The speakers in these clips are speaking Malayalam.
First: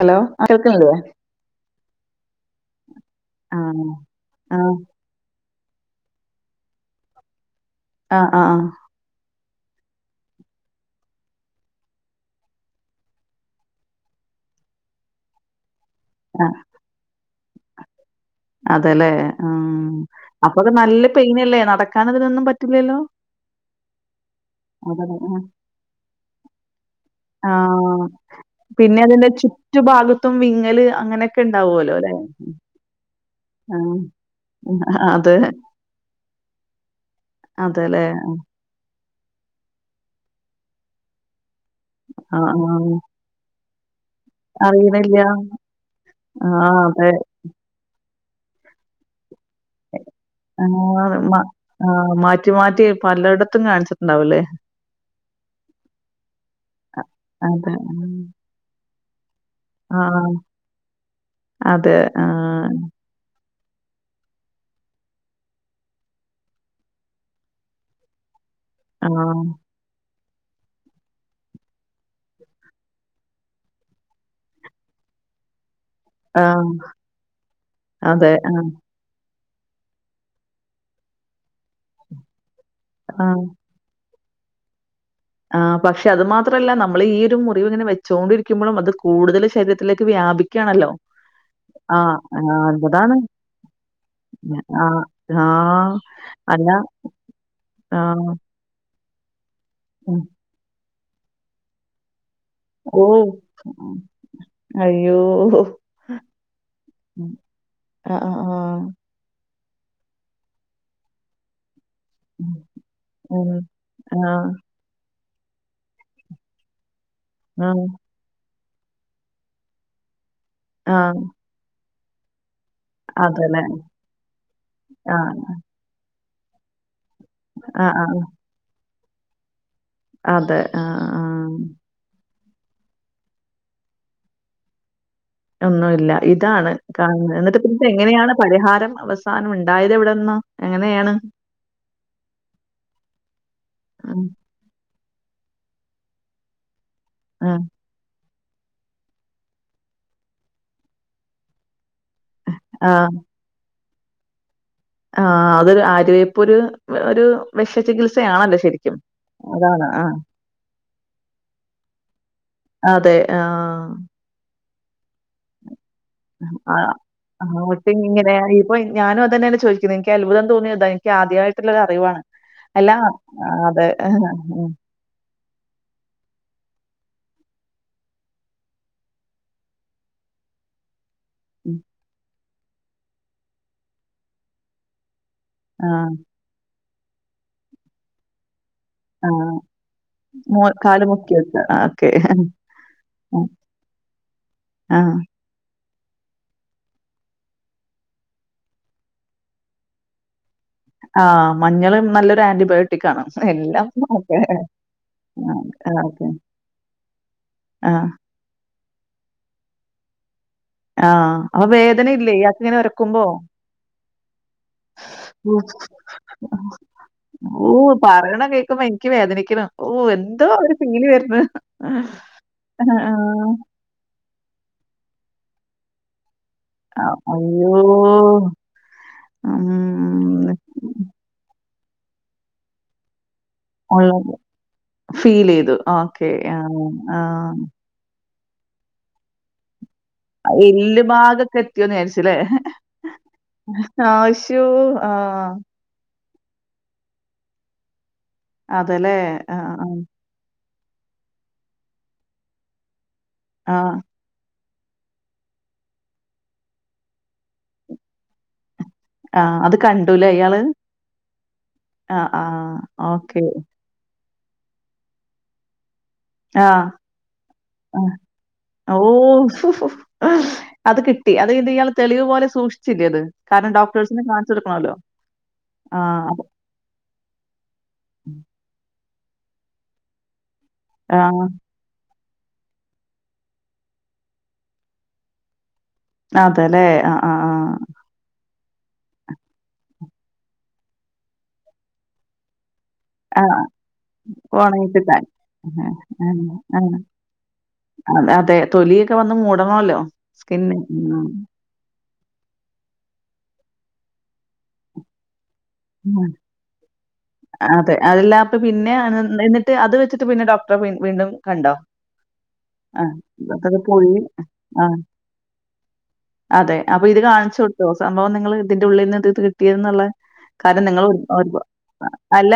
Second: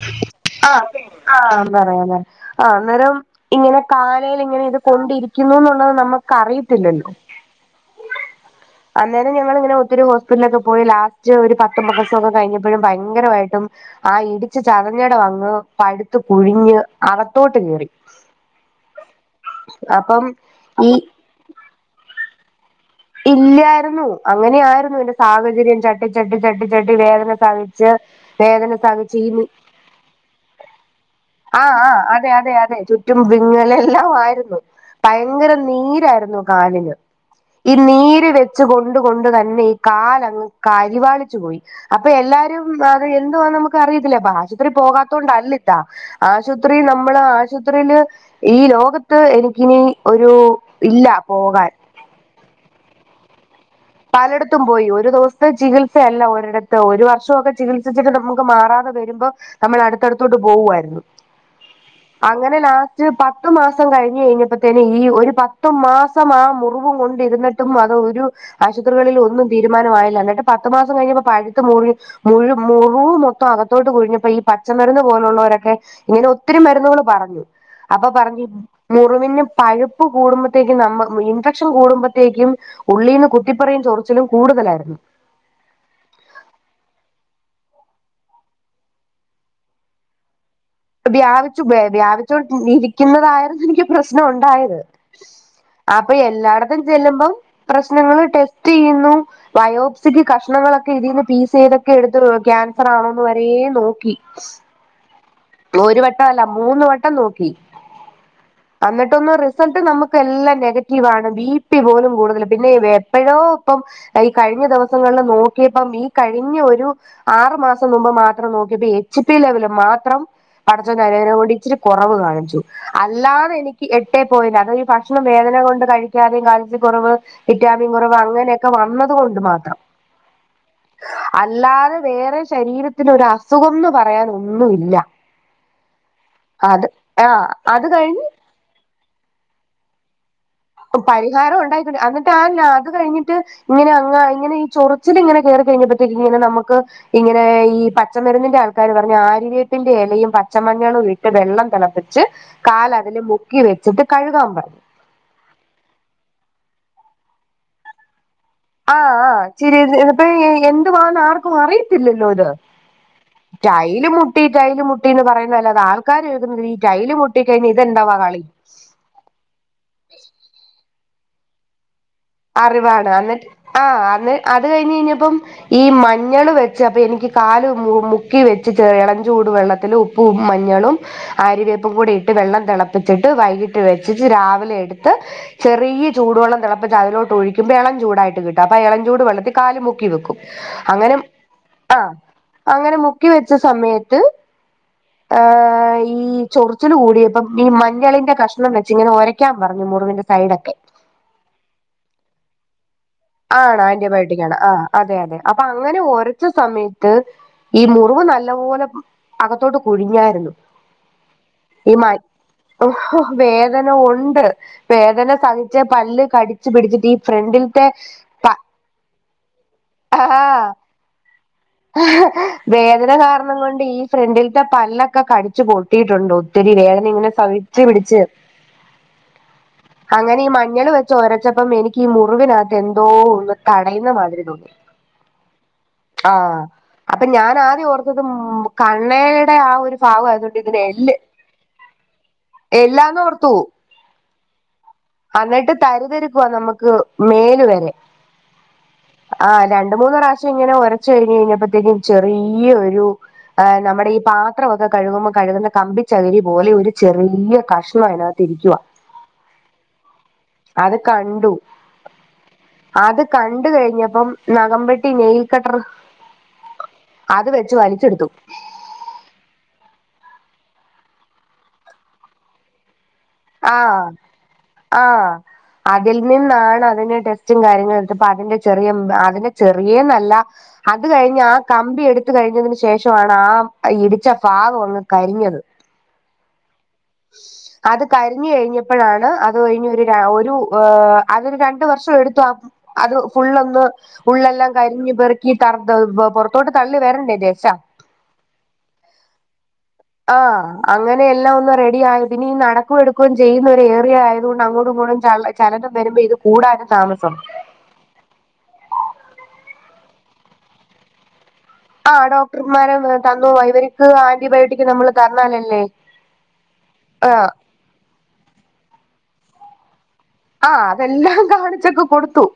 ഹലോ ആ കേൾക്കണില്ലേ? ആഹ് ആഹ് പറയാ ലേ ആഹ് അന്നേരം ആ ഇങ്ങനെ കാലേൽ ആ ഇങ്ങനെ ഇത് കൊണ്ടിരി ക്കുന്നു എന്നുള്ളത് നമ്മുക്ക് അറിയത്തില്ലല്ലോ ആഹ് ആഹ് ആഹ് അന്നേരം ഞങ്ങളിങ്ങനെ ഒത്തിരി ഹോസ്പിറ്റലിലൊക്കെ പോയി ലാസ്റ്റ് ഒരു പത്തു മാസം ഒക്കെ കഴിഞ്ഞപ്പഴും ഭയങ്കരവായിട്ടും ആ ഇടിച്ച് ചതഞ്ഞട വന്ന് പഴുത്ത ആ പുഴിഞ്ഞ് അകത്തോട്ട് കേറി അതല്ലേ ഉം അപ്പം അപ്പൊ അത് ഈ നല്ല പെയിനല്ലേ നടക്കാനിതിനൊന്നും പറ്റ് ഇല്ലായിരുന്നു അങ്ങനെയായിരുന്നു എന്റെ അതാണ് ആ സാഹചര്യം ചട്ടി ചട്ടി ചട്ടി ചട്ടി വേദ [unintelligible] ആ, സഹിച്ച് വേദന പിന്നെ സാഹിച്ച് അതിന്റെ ഈ ചുറ്റുഭാഗത്തും വിങ്ങല് അങ്ങനെയൊക്കെ ആഹ് ഉണ്ടാവുമല്ലോ ആഹ് അല്ലെ? അതെ അതെ അതെ ചുറ്റും വിങ്ങല ആ എല്ലാം ആയിരുന്നു അതെ ഭയങ്കര നീരായിരുന്നു. കാലിന് ഈ അതെല്ലേ നീര് വെച്ച് കൊണ്ട് കൊണ്ട് തന്നെ ഈ കാലങ്ങ് കരിവാളിച്ചു പോയി അപ്പൊ ആ എല്ലാരും അത് എന്തോവാന്ന് നമുക്ക് അറിയത്തില്ല ബ ആ ആശുപത്രി അറിയണില്ല പോകാത്തോണ്ടല്ലിത്താ, ആ ആശുപത്രി അതെ നമ്മള് ആശുത്രിയില് ഈ ലോക ത്ത് എനിക്കിനി ഒരു ഇല്ല പോകാൻ ആഹ് മാറ്റി മാറ്റി പലയിടത്തും കാണിച് പലയിടത്തും പോയി ഒരു ദിവസത്തെ ചികിത്സയല്ല ഒരിട ത്ത് ഒരു വർഷവൊക്കെ അതെ ചികിത്സിച്ചിട്ട് ഉം. നമുക്ക് മാറാതെ വരുമ്പോ നമ്മൾ ആ അടുത്തടുത്തോട്ട് പോവുായിരുന്നു അതെ ആ അങ്ങനെ ലാ പത്ത് മാസം കഴിഞ്ഞ് കഴിഞ്ഞപ്പത്തേന് ഈ ഒരു പത്ത് മാസം ആ മുറിവും കൊണ്ടിരുന്നിട്ട് ട്ടും അത് ഒരു ആ ആശുപത്രികളിൽ ഒന്നും തീരുമാനമായില്ല എന്നിട്ട് പത്ത് മാസം കഴിഞ്ഞപ്പോ പഴുത്ത് മുറി മുഴു മുറിവ് മൊത്തം അകത്തോട്ട് കുഴിഞ്ഞപ്പോ ഈ പച്ചമരുന്ന് പോലുള്ളവരൊക്കെ ഇങ്ങനെ ആ ഒത്തിരി മരുന്നുകൾ പറഞ്ഞു അപ്പൊ അതെ പറഞ്ഞു ആ മുറിവിന്ന് പഴുപ്പ് കൂടുമ്പോഴത്തേക്കും നമ്മ ഇൻഫെക്ഷൻ കൂടുമ്പഴത്തേക്കും ആ ഉള്ളിൽന്ന് കുത്തി പറിയും ചൊറിച്ചിലും കൂടുതലായിരുന്നു. ആ പക്ഷെ അത് മാത്രമല്ല നമ്മൾ ഈ ഒരു മുറിവ് ഇങ്ങനെ വെച്ചോണ്ടിരിക്കുമ്പോഴും അത് കൂടുതൽ ശരീ രത്തിലേക്ക് വ്യാപിക്കയാണല്ലോ വ്യാപിച്ചു വ്യാ വ്യാപിച്ചോ അതാണ്. ഇരിക്കുന്നതായിരുന്നു എനിക്ക് പ്രശ്നം ഉണ്ടായത്. ആഹ് ആഹ് അപ്പൊ അല്ല എല്ലായിടത്തും ചെല്ലുമ്പം പ്രശ്നങ്ങള് ആഹ് ട്ടെ സ്റ്റ് ചെയുന്നു ഉം. വയോപ്സിക്ക് കഷ്ണങ്ങളൊക്കെ ഇതിന്ന് പീസ് ചെയ്തൊക്കെ എടുത്ത് ക്യാൻ സറാണോന്ന് ഓഹ്! വരേ നോക്കി. അയ്യോ ഒരു വട്ട അല്ല മൂന്ന് വട്ടം ഉം. നോക്കി ആഹ് ആഹ് ആഹ്. അന്നി ട്ടൊന്നും റിസൾട്ട് നമുക്ക് എല്ലാം നെഗറ്റീവാണ് ബി പി പോലും കൂടുതൽ ഉം. പിന്നെ എപ്പഴോ ഇപ്പം ഈ ആഹ് കഴിഞ്ഞ ദിവസങ്ങളിൽ നോ ക്കിയപ്പം ഈ കഴിഞ്ഞ ഒരു ആറു ആഹ് മാസം മുമ്പ് മാത്രം നോക്കിയപ്പോ എച്ച് പി ലെവൽ മാത്രം ആഹ്. പഠച്ചോന്റനുഗ്രഹം കൊണ്ട് ഇച്ചിരി കുറവ് കാണിച്ചു. അതേല്ലേ. അല്ലാതെനിക്ക് എട്ടേ പോയിന്റ് അത് ഈ ഭക്ഷണം ആഹ് വേദന കൊണ്ട് കഴിക്കാതെയും കാൽസ്യ കുറവ് വിറ്റാമിൻ ആഹ് കുറവ് ആഹ്. അങ്ങനെയൊക്കെ വന്നത് കൊണ്ട് മാത്രം അതെ ആഹ് ആഹ് അല്ലാതെ വേറെ ശരീരത്തിനൊരുസുഖന്ന് പറയാൻ ഒന്നുമില്ല ഒന്നുമില്ല ഇതാണ് അത് ആഹ് എന്നിട്ട് പിന്നെ അത് കഴിഞ്ഞ് എങ്ങനെയാണ് പരിഹാരം അവസാനം ഉണ്ടായത് എവിടുന്ന പരിഹാരം ഉണ്ടായി എന്നിട്ട് ആഹ് ല അത് കഴിഞ്ഞിട്ട് ഇങ്ങനെ അ ഉം. ഇങ്ങനെ ഈ ചൊറു ച്ചില് ഇങ്ങനെ കേറി കഴിഞ്ഞപ്പത്തേക്ക് ഇങ്ങനെ നമ്മുക്ക് ഇങ്ങനെ ആഹ് ഈ പച്ചമരുന്നിന്റെ ആൾക്കാര് പറഞ്ഞ് ആര്യവേപ്പിന്റെ ഇലയും പച്ചമഞ്ഞളും ഇട്ട് വെള്ളം തിളപ്പിച്ച് ആഹ്. കാല് അതില് മുക്കി വെച്ചിട്ട് കഴുകാൻ പറഞ്ഞു ആഹ് അതൊരു ആര്യവേപ്പ് ഒരു ഒരു വിഷചികിത്സയാണല്ലോ ശരിക്കും ആഹ് ആഹ് ശരി അതാണ് ആഹ്. ഇപ്പ എന്തുവാന്ന് ആർക്കും അറിയത്തില്ലല്ലോ ഇത് അതെ ആഹ്. ടൈല് മുട്ടി ടൈല് മുട്ടി എന്ന് പറയുന്ന അല്ലാതെ ആർക്കും [unintelligible] ആഹ് ടൈല്മുട്ടി കഴിഞ്ഞ അങ്ങോട്ട് ഇതെന്തണ്ടവാ ഇങ്ങനെ കളി ഇപ്പൊ ഞാനും അതന്നെയാണ് ചോദിക്കുന്നത് എനിക്ക് അത്ഭുതം തോന്നിയ അത എനിക്ക് ആദ്യമായിട്ടുള്ള അറിവാണ് അല്ല അറിവാണ് അന്നിട്ട് ആ, അതെ ആഹ് അന്ന് അത് ഉം കഴിഞ്ഞ് കഴിഞ്ഞപ്പം ഈ മഞ്ഞൾ വെച്ച് അപ്പൊ എനിക്ക് കാല് മുക്കി വെച്ച് ഇള ചൂട് വെള്ളത്തില് ഉപ്പ് ഉപ്പും മഞ്ഞളും ആര്യവേപ്പും കൂടി ഇട്ട് വെള്ളം തിളപ്പിച്ചിട്ട് വൈകിട്ട് വെച്ചിട്ട് രാവിലെ എടുത്ത് ചെറിയ ആഹ് ചൂടു വെള്ളം തിളപ്പിച്ചതിലോട്ട് ഒഴിക്കുമ്പോ ഇളം ചൂടായിട്ട് കിട്ടും അപ്പ ഇളംചൂട് വെള്ളത്തി ആഹ് കാല് മുക്കി വെക്കും മോ കാല് അങ്ങനെ മുക്കി വെക്ക ഓക്കെ ആഹ് അങ്ങനെ മുക്കി വെച്ച സമയത്ത് [inaudible] ഈ ചൊറിച്ചില് കൂടിയപ്പം ഈ മഞ്ഞളിന്റെ കഷ്ണം വെച്ച് ഇങ്ങനെ ഒരയ്ക്കാൻ പറഞ്ഞു മുറിവിന്റെ സൈഡൊക്കെ ആഹ് മഞ്ഞള് നല്ലൊരു ആന്റിബയോട്ടിക്ക് ആണ് ആണ് ആന്റിബയോട്ടിക്ക് ആണ് ആഹ് അതെ അതെ അപ്പൊ ആഹ് അങ്ങനെ ആഹ് ഓക്കെ. ഒരച്ച സമയത്ത് ഈ ആഹ് മുറിവ് നല്ല പോലെ അകത്തോട്ട് കുഴിഞ്ഞായിരുന്നു ആഹ് അപ്പൊ ഈ മ വേദനയില്ലേ ഇയാക്കിങ്ങനെ ഒരക്കുമ്പോ? വേദന ഉണ്ട് വേദന സഹിച്ച് പല്ല് ഉഫ് കടിച്ച് പിടിച്ചിട്ട് ഈ ഓ! ഫ്രണ്ടിലത്തെ പറയണ പ കേക്കുമ്പോ എനിക്ക് വേദനിക്കണു ഓ എന്തോ ആഹ് ഒരു ഫീല് വരുന്ന വേദന കാരണം കൊണ്ട് ഈ ഫ്രണ്ടിലത്തെ പല്ലൊക്കെ കടിച്ചു പൊട്ടിയിട്ടുണ്ടോ ഒത്തിരി വേദന ഇങ്ങനെ അയ്യോ! സഹിച്ച് പിടിച്ച് അങ്ങനെ ഈ മ്മ്. മഞ്ഞൾ വെച്ച് ഒരച്ചപ്പം എനിക്ക് ഈ മുറിവിനകത്ത് എന്തോ ഒന്ന് തടയുന്ന ഉള്ളത് മാതിരി തോന്നി ഫീൽ ചെയ്തു ആഹ് ഓക്കെ. ആഹ് അപ്പൊ ഞാൻ ആഹ്. ആദ്യം ഓർത്തത് കണ്ണയുടെ ആ ഒരു ഭാഗം ആയതുകൊണ്ട് ഇതിന് എല്ല് ഭാഗത്ത് എത്തിയന്ന് വിചാരിച്ചില്ലേ എല്ലാന്ന് ഓർത്തു [unintelligible] ആഹ് തരുതരിക്കുവാ നമ്മുക്ക് മേല് വരെ ആഹ് രണ്ട് മൂന്ന് പ്രാവശ്യം ഇങ്ങനെ ഒര ച്ച് കഴിഞ്ഞപ്പോത്തേക്കും ചെറിയ ഒരു ആഹ്. നമ്മുടെ ഈ പാ പത്രൊക്കെ കഴുകുമ്പോൾ കഴുകുന്ന കമ്പിച്ചകിരി പോലെ ഒരു ചെറിയ കഷ്ണം അതിനകത്ത് ഇരിക്കുവാ ആഹ് അത് കണ്ടൂല്ലേ ഇയാള് അത് കണ്ടു ആഹ്. ആഹ്. അത് ഓക്കെ. കണ്ട് കഴിഞ്ഞപ്പം നഖം വെട്ടി നെയിൽ കട്ടറ് ആഹ് ആഹ് ഓ അത് കിട്ടി അത് കി ഇയാള് തെളിവ് പോലെ സൂക്ഷിച്ചില്ലെ അത് കാരണം ആഹ് ഡോക്ടേഴ്സിനെ കാണിച്ചു കൊടുക്കണല്ലോ. ആഹ് അതിൽ ആഹ്. നിന്നാണ് അതിടെ ച്ചും കാര്യങ്ങളും എടുത്തപ്പോ അതിന്റെ ചെറിയ അതിന്റെ ചെറിയന്നല്ല അത് കഴിഞ്ഞഞ് ആഹ് കമ്പി എടുത്ത കഴിഞ്ഞതിന് ശേഷമാണ് ആ ഇടിച്ച ഭാഗം ഒന്ന് കരിഞ്ഞത് അതെല്ലെ ആഹ് ആഹ് ആഹ് കരിഞ്ഞ കഴിഞ്ഞപ്പോഴാണ് അത് കഴിഞ്ഞ ഒരു ഒരു അതൊരു രണ്ട വർഷം എടുത്തു ആ അത് ആഹ് ഫുള്ളൊന്ന് ഉള്ളെല്ലാം ഒണങ്ങി കരിഞ്ഞഞ് കിട്ടാൻ. പെറുക്കി തറ ആഹ് ആഹ് പുറത്തോട്ട് ആഹ്. തള്ളി വരണ്ടേ ദശ അത് അതെ തൊലിയൊക്കെ വന്ന് മൂടണോല്ലോ. ആഹ് സ്കിന്ന് അങ്ങനെ ഉം എല്ലാം ഒന്ന് റെഡി ആയി ഇനി നട പക്കും എടുക്കുകയും ചെയ്യുന്ന ഒരു ഏറയ ആയതുകൊണ്ട് അങ്ങോട്ടും ഇങ്ങോട്ടും ച ചലനം വരുമ്പോ ഉം. ഇത് കൂടാനും താമസം അതെ അതല്ല അപ്പ പിന്നെ എന്നിട്ട് അത് വെച്ചിട്ട് പിന്നെ ഡോക്ടറെ വീണ്ടും പോയി കണ്ടോ ആഹ് ഡോക്ടർമാര് ആഹ്. തന്ന അതൊക്കെ ഇവർക്ക് പോയി ആന്റിബയോട്ടിക്ക് ആഹ് നമ്മൾ തരണാലല്ലേ അതെ അപ്പൊ ഇത് കാണിച്ചു കൊടുത്തോ സംഭവം നിങ്ങൾ ഇതിന്റെ ഉള്ളിൽ നിന്ന് ഇത് ഇത് കിട്ടിയത് എന്നുള്ള ആഹ് കാരണം നിങ്ങൾ അതെല്ലാം ഒരു കാണിച്ചൊക്കെ കൊടുത്തു അല്ല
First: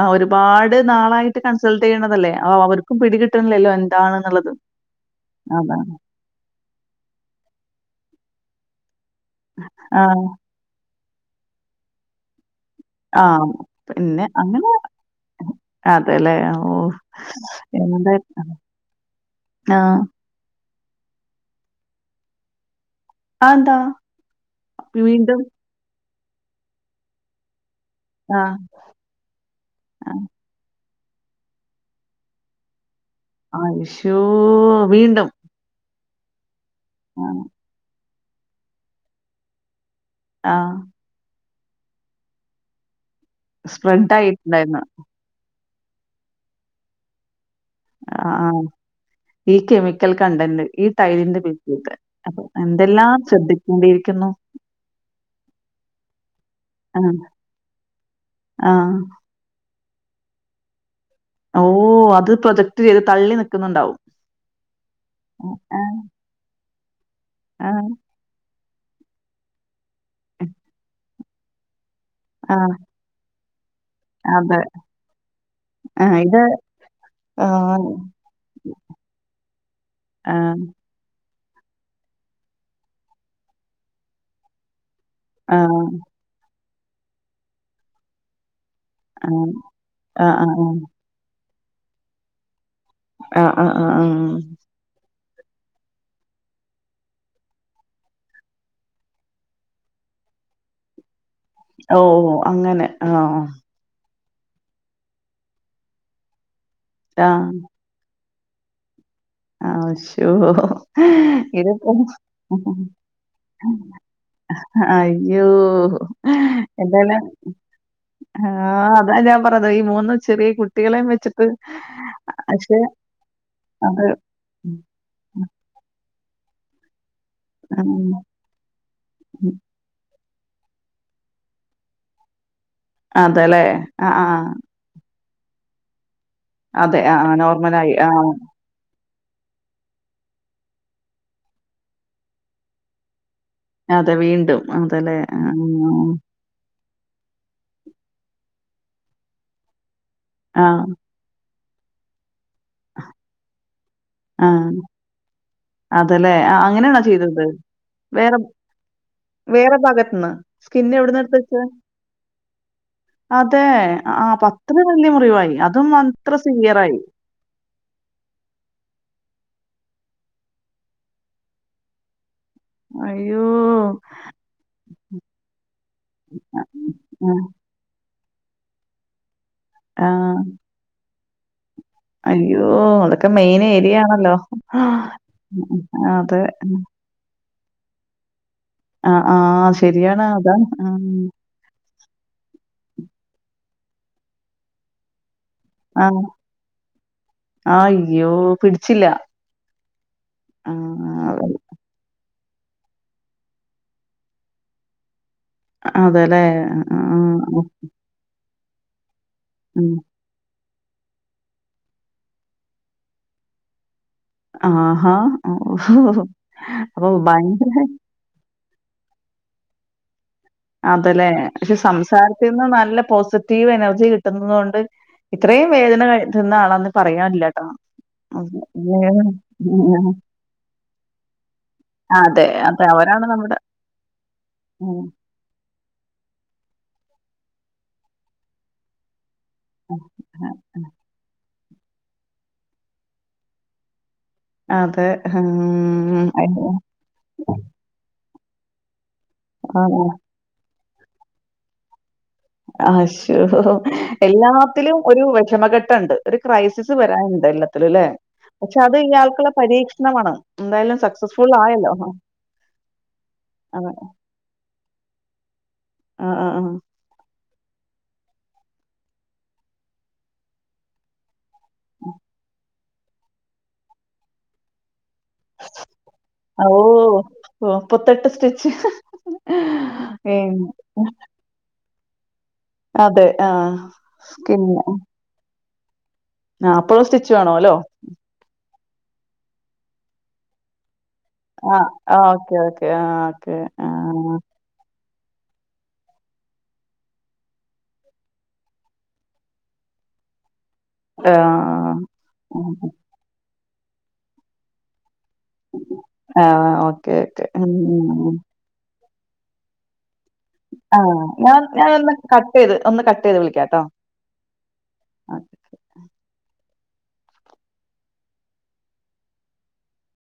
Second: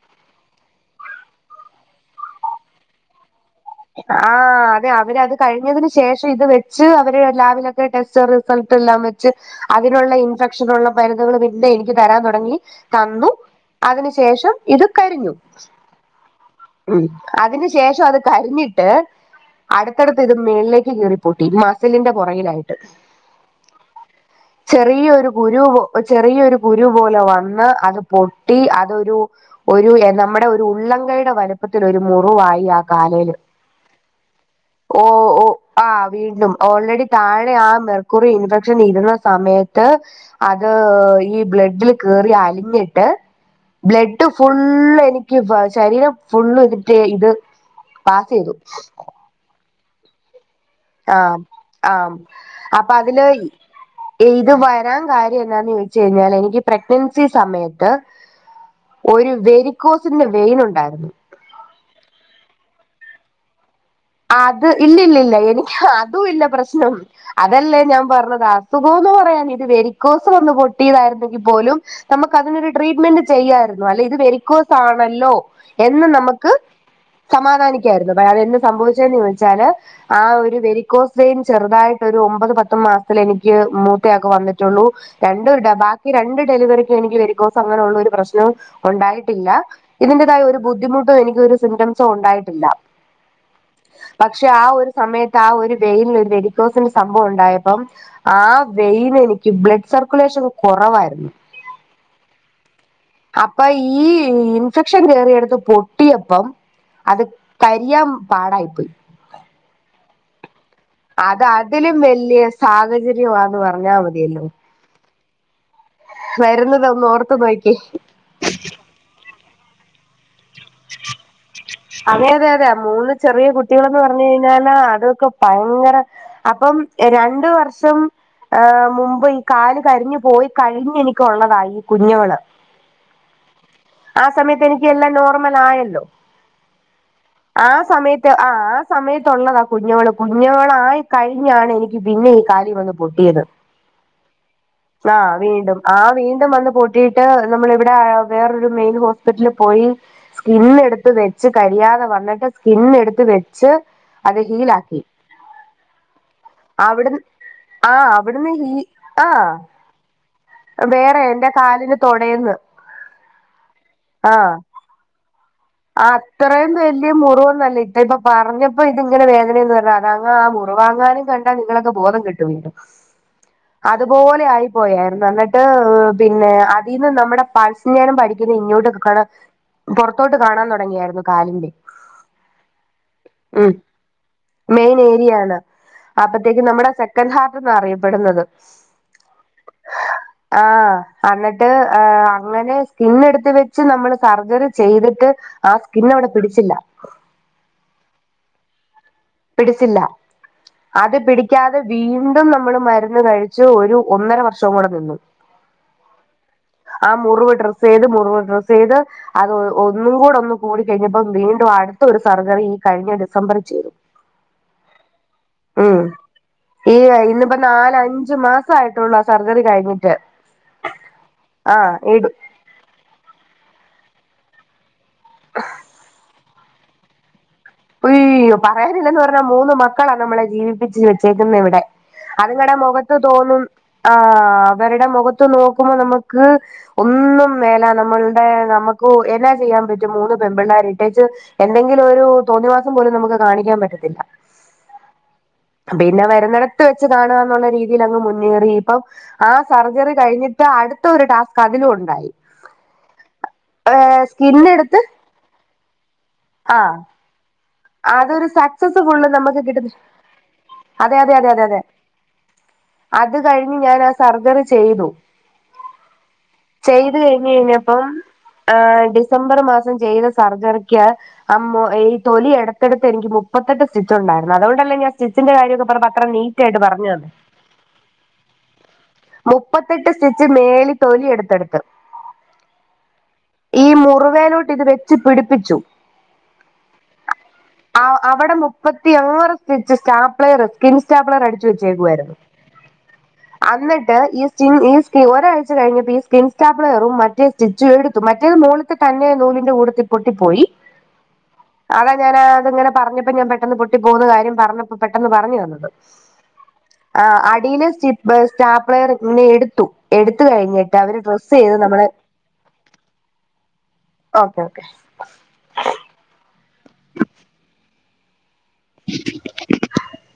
ആഹ് ഒരുപാട് നാളായിട്ട് കൺസൾട്ട് ചെയ്യണതല്ലേ അ അവർക്കും പിടിികിട്ടണില്ലല്ലോ എന്താ ആഹ് അതെ അവരത് കഴിഞ്ഞതിന് ശേഷം ക്ഷ ഇത് വെച്ച് അവ ലാബിലൊക്കെ ടെസ്റ്റ് റിസൾട്ട് എല്ലാം വെച് അതിനുള ആഹ് ഭക്ഷണ മരുന്നകളും ഇന്ന എനിക്ക് തരാൻ തുടങ്ങി തന്നു ആഹ്. അതിനു പിന്നെ ശേഷം അങ്ങനെ ഇത് കരിഞ്ഞു അതെല്ലേ ഓഹ്! ഉം അതിന് ശേഷം എന്താ അത് കരിഞ്ഞിട്ട് ആഹ്. അടുത്തടുത്ത് ഇത് മുകളിലേക്ക് കീറി പോട്ടി മസലിന്റെ പുറയിലായിട്ട് അതെന്താ? ചെറിയൊരു വീണ്ടും കുരുവോ ചെറിയൊരു കുരു പോലെ വന്ന് അത് ആഹ്. പൊട്ടി അതൊരു ഒരു നമ്മുടെ ഒരു ഒരു ഉള്ളങ്കയുടെ വലുപ്പത്തിൽ ഒരു മുറിവായി ആ കാലൽ ആശോ വീണ്ടും ആഹ് വീണ്ടും ഓൾറെഡി ആഹ്. താഴെ ആ മെർക്കുറി ഇൻഫെക്ഷൻ ഇരുന്ന സമയത്ത് അത് ആഹ്. ഈ ബ്ലഡിൽ കറി അലിഞ്ഞിട്ട് സ്പ്രെഡ് ബ്ലഡ് ആയിട്ടുണ്ടായിരുന്നു. ഫുള് എനിക്ക് ശരീരം ഫുള്ള് ഇതിട്ട് ഇത് പാസ് ആഹ് ചെയ്തു ആഹ് ഈ കെമിക്കൽ കണ്ടന്റ് ഈ ആഹ് ടൈലിന്റെ പേരിലിട്ട്. ആഹ് അപ്പൊ എന്തെല്ലാം അതില് ശ്രദ്ധിക്കേണ്ടിയിരിക്കുന്നു. ഏത് വരാൻ കാര്യം എന്താന്ന് ചോദ ഞാൽ എനിക്ക് ആഹ്, പ്രഗ്നൻസി സമയത്ത് ആഹ്. ഒരു വെയ് ക്കൊസിന്റെ വെയിന ഉണ്ടായിരുന്നു ഓഹ് അത് പ്രൊജക്ട് ചെയ്ത് തള്ളി നിക്കുന്നുണ്ടാവും അത് ഇല്ലല്ലല്ല എനിക്ക് ആഹ്, അതും ഇല്ല പ്രശ്നം അതല്ലേ ആഹ്, ഞാൻ പറഞ്ഞതാ സുഖമന്ന് പറയാൻ ഇത് വെരിക്കോസ് വന്ന് പൊട്ടിയതായിരുന്നെങ്കിൽ പോലും നമുക്ക് അതിനൊരു ആഹ്. ട്രീറ്റ്മെന്റ് ചെയ്യായിരുന്നു അല്ല ഇത് അതെ. വെരിക്കോസ് ആണല്ലോ എന്ന് ആഹ്, ഇത് നമുക്ക് ആഹ്, സമാധാനിക്കായിരുന്നു അ അതെന്ത് സംഭവിച്ചതെന്ന് ചോദിച്ചാല് ആ ആഹ്, ഒരു വ്യ ക്കൊസ് വെയ്ൻ ചെറുതായിട്ട് ഒരു ഒമ്പത് പത്ത മാസത്തിൽ എനിക്ക് മൂത്തയാക്കെ വന്നിട്ടുള്ളൂ രണ്ടരുടെ ആഹ്, ബാക്കി രണ്ട് ഡെലിവറീക്ക് എനിക്ക് വെരികോസ അങ്ങനെയുള്ള രു പ്രശ്നം ഉണ്ടായിട്ടില്ല ആഹ്. ആഹ്, ഇതിന്റതായ ആഹ്, ഒരു ആഹ്. ബുദ്ധിമുട്ടോ എനിക്ക് ഒരു സിംറ്റംസോ ഉണ്ടായിട്ടില്ല ആഹ് ആഹ് ആഹ് ആഹ്. പക്ഷെ ആ ഒരു സമയത്ത് ആ ഒരു വെനൽ ഒരു വെലിക്കോസിന്റെ സംഭവം ഉണ്ടായപ്പം ആ വെയിനെനിക്ക് എനിക്ക് ബ്ലഡ് സർക്കുലേഷൻ കുറവായിരുന്നു ഓഹ് ഓഹ് അങ്ങനെ ആഹ് അപ്പൊ ഈ ഇൻഫെക്ഷൻ കയറടുത്ത് പൊട്ടിയപ്പം അത് ആഹ്. കരിയാൻ പാടായി [unintelligible] ആശോ. അത് അതിലും വല്ല്യ സാഹചര്യവാന്ന് പറഞ്ഞാ മതിയല്ലോ. അ അയ്യോ ഹൊ. വരുന്നതൊന്നോർത്തു നോക്ക്യേ. ആഹ് അതാ ഞാൻ പറഞ്ഞത് ഈ മൂന്ന് ചെറിയ കുട്ടികളെം വെച്ചിട്ട്. അതെ അതെ അതെ പക്ഷെ മൂന്ന് ചെറിയ കുട്ടികളന്ന് അത് പറഞ്ഞു കഴിഞ്ഞാല് മ്മ്. അതൊക്കെ ഭയങ്കര. അപ്പം എ രണ്ടു വർഷം. ഏഹ് മുമ്പ് ഈ മ്മ്. കാല് കരിഞ്ഞു പോയി കഴിഞ്ഞെനിക്കള്ളതായി ഈ കുഞ്ഞവള്. അതെ ലേ. ആ സമയത്ത് എനിക്ക് എല്ലാം നോർമൽ ആയല്ലോ അതെ. ആ, ആ നോർമലായി. സമയത്ത് ആ. സമയത്തുള്ളതാ കുഞ്ഞവള് കുഞ്ഞുവളായി കഴിഞ്ഞാണ് എനിക്ക് പിന്നെ ഈ കാര്യം വന്ന് പൊട്ടിയത്. അതെ വീണ്ടും അതെലെ ആഹ്. തം വന്ന് പൊട്ടിയിട്ട് നമ്മള് ഇവിടെ വേറെ ഒരു മെയിൻ ഹോസ്പിറ്റലിൽ പോയി ആ, സ്കിന്ന് എടുത്ത് വെ ച്ച് കഴിയാതെ വന്നിട്ട് സ്കിന്ന് എടുത്ത് വെച്ച് അത് ഹീൽ ആക്കി. അതലേ ആഹ് അങ്ങനെയാണോ ചെയ്തത്. ആഹ് വേറെ അവിടുന്ന് ഹീ ആഹ് വേറെ ഭാകത്ത്ന്ന് സ്കിന്ന് എവിട്ന്ന വേറെ എടുത്ത് എന്റെ വെക്ക. കാലിന് തൊടേന്ന് അതെ ആഹ് പത്രേം വല്ല്യ മുറിവായി അതും അത്ര സീവിയർ ആയി. മുറിവൊന്ന് അല്ലെ. ഇപ്പൊ പറഞ്ഞപ്പോ ഇത് ഇങ്ങനെ വേദനയൊന്നും അല്ല അത അങ്ങാഹ് മുറിവാങ്ങാനും കണ്ടാ നിങ്ങളൊക്കെ ബോധം കെട്ട് വീഴും. അയ്യോ. അതുപോലെ ആയി പോയായിരുന്നു എന്നിട്ട് പിന്നെ അതിന്ന് നമ്മുടെ പാ ഞാനും പഠിക്കുന്ന ഇങ്ങോട്ട് ഒക്കക്കാട ആ. പൊർത്തോട്ട് കാണാൻ തൊടങ്ങിയായിരുന്നു കാലിന്റെ. അയ്യോ അതൊക്കെ മെയിൻ ഉം ഏരിയ ആണല്ലോ ഹാ മെയിൻ അതെ. കൻഹാർട്ട് എന്ന അറിയപ്പെടുന്നത്. ആഹ് ആഹ് ശരിയാണ് അതാണ് ആഹ്. ട്ട് അങ്ങനെ സ്കിന്ന് എടുത്ത് വെച്ച് നമ്മള് സർജറി ചെയ്തിട്ട്. ആ സ്കിന്ന് അവിടെ പിടിച്ചില്ല. അയ്യോ പിടിച്ചില്ല. പിടിച്ചില്ല ആ. അത് പിടിക്ക്യാതെ വീ ണ്ടും നമ്മള് മരുന്ന് കഴിച്ച് ഒരു ഒന്നര വർഷവും കൂടെ നിന്നു. അതെല്ലേ. ആ മുറിവ് ഡ്രസ്സ്‌ ചെയ്ത് മുറിവ് ഡ്രസ്. സെയ്ത് അത് ഒ ഉം. ഒന്നും കൂടൊന്നു. കൂടിക്കഴിഞ്ഞപ്പം വീണ്ടും അട്ത്ത ഒരു സർജറി ഈ കഴിഞ്ഞ ഡിസംബറി ചെയ്തു. ആഹാ ഓഹോ ഉം ഹോ അപ്പൊ ബയങ്കര. അഞ്ചു മാ സായിട്ടൊള്ളു ആ സർജറി കഴിഞ്ഞിട്ട്. അതലെ പക്ഷെ ആഹ് ഇട് സംസാരത്തിന്ന് നല്ല പോസിറ്റീവ് എനർജി കിട്ടുന്നത് കൊണ്ട്. ഇത്രേം വേദന ക തിന്നാ ആളാന്ന് പറയാല്ലട്ടോ. അയ്യോ പറയാനില്ലന്ന് പറഞ്ഞാ മൂന്ന് മക്കളാ നമ്മളെ ജീവിപ്പിച്ച് വെച്ചേക്കുന്ന ഇവിടെ. അതെ. അത്ങ്ങടെ അതെ. മുഖത്ത് അവരാണ് നമ്മുടെ. തോന്നും ആഹ് അവരുടെ ഉം. മുഖത് ത്ത് നോക്കുമ്പൊ നമക്ക് ഒന്നും മേല നമ്മൾടെ നമക് ക്കു എന്നാ ചെയ്യാൻ പറ്റും മൂന്ന് പെൺപിള്ളേരിട്ടേച്ച് എന്തെങ്കിലു ഒരു. തോന്നി വാസം പോലും നമുക്ക് കാണിക്ക്യാൻ പറ്റത്തില്ല. അതെ. പിന്നെ ഉം. വരുന്നിടത്ത് വെച്ച് കാണാന്നുള്ള രീ തിലങ്ങ് മുന്നേറി ഇപ്പം ആ ആണോ? സർജറി കഴിഞ്ഞിട്ട അടുത്ത ഒരു ടാസ്ക് അതിലു ഉണ്ടായി. അശോ, സ്കിന്ന് എല്ലാത്തിലും എടുത്ത് ഒരു വിഷമഘട്ടം ഉണ്ട്. ഒരു ആ ക്രൈസിസ് വരാനുണ്ട് എല്ലാ തിലും ല്ലേ? അതൊരു പക്ഷെ, അത് സക്സസ് ഫുള്ള് ഇയാൾക്കുള്ള നമുക്ക് കിട്ടുന്ന പരീക്ഷണമാണ്. എന്തായാലും അതെ അതെ സക്സസ് അതെ ഫുൾ അതെ അതെ ആയല്ലോ? അത് കഴിഞ്ഞ്, അതെ. ഞാൻ ആഹ്, സർജറി ചെയ്തു. ആഹ്, ആഹ്, ആഹ് ചെയ്ത് കഴിഞ് കഴിഞ്ഞപ്പം, ഡിസംബർ മാസം ചെയ്ത സർജറിക്ക്. അമ്മോ, ഈ തൊലി എടുത്തെടുത്ത് എനിക്ക് മുപ്പത്തെട്ട് സ്റ്റിച്ച്ണ്ടായിരുന്നു. അതുകൊണ്ടല്ലെ ഞാ സ്റ്റിച്ചിന്റെ കാര്യൊക്കെ പറഞ്ഞപ്പോ, അത്ര നീറ്റ് ആയിട്ട് ഓഹ്! പറഞ്ഞത്. ഓഹ് സ്റ്റിച്ച്. മുപ്പത്തെട്ട് സ്റ്റിച്ച് ഏഹ്, മേളി തൊലി എടുത്തെടുത്ത്. അതെ. ആ. ഈ, മുറിവേലോട്ട് ഇത് വെച്ച് പിടിപ്പിച്ചു. ആഹ്, അപ്പോഴും സ്റ്റിച്ച് വേണോല്ലോ? ആഹ്, അവിടെ മുപ്പത്തിയാറ് സ്റ്റിച്ച് സ്റ്റാ പ്ലെയർ വെച്ച്. സ്കിൻ സ്റ്റാപ്പ്ളർ അടിച്ചു ആ. ആ വെച്ചേക്കായിരുന്നു. Okay, okay. ആ ഓക്കെ. ആ. അന്നിട്ട് ഈ സ്റ്റി ഈസ് ഒരഴ്ച കഴിഞ്ഞപ്പോൾ, ഈ സ്കിൻ സ്റ്റാപ്ലറും മറ്റേ സ്റ്റിച്ചും എടുത്തു. മറ്റേ മുകളിൽ തന്നെ നൂലിന്റെ കൂടത്തിൽ പൊട്ടിപ്പോയി. ആഹ് അതാ, ഞനാ അത് ഇങ്ങനാ പറഞ്ഞപ്പ ഞാൻ പെട്ടന്ന് പൊട്ടി പോകുന്ന കാര്യം പറഞ്ഞ പെട്ടെന്ന് പറഞ്ഞ് തന്നത്. ആ ഓക്കെ, ഓക്കെ. അടിലെ സ്റ്റി ഉം. ബെ സ്റ്റാ പ്ലെയർ പിന്നെ എടുത്തു. എടുത് കഴിഞ്ഞിട്ട് ആ അവര് ഡ്രസ്സ് ഞാൻ ചെയ്ത് നമ്മള്. ഞാനൊന്ന് കട്ട് ചെയ്ത്. ഒന്ന് കട്ട് ചെയ്ത് വിളിക്കാം കേട്ടോ? Okay, okay [inaudible]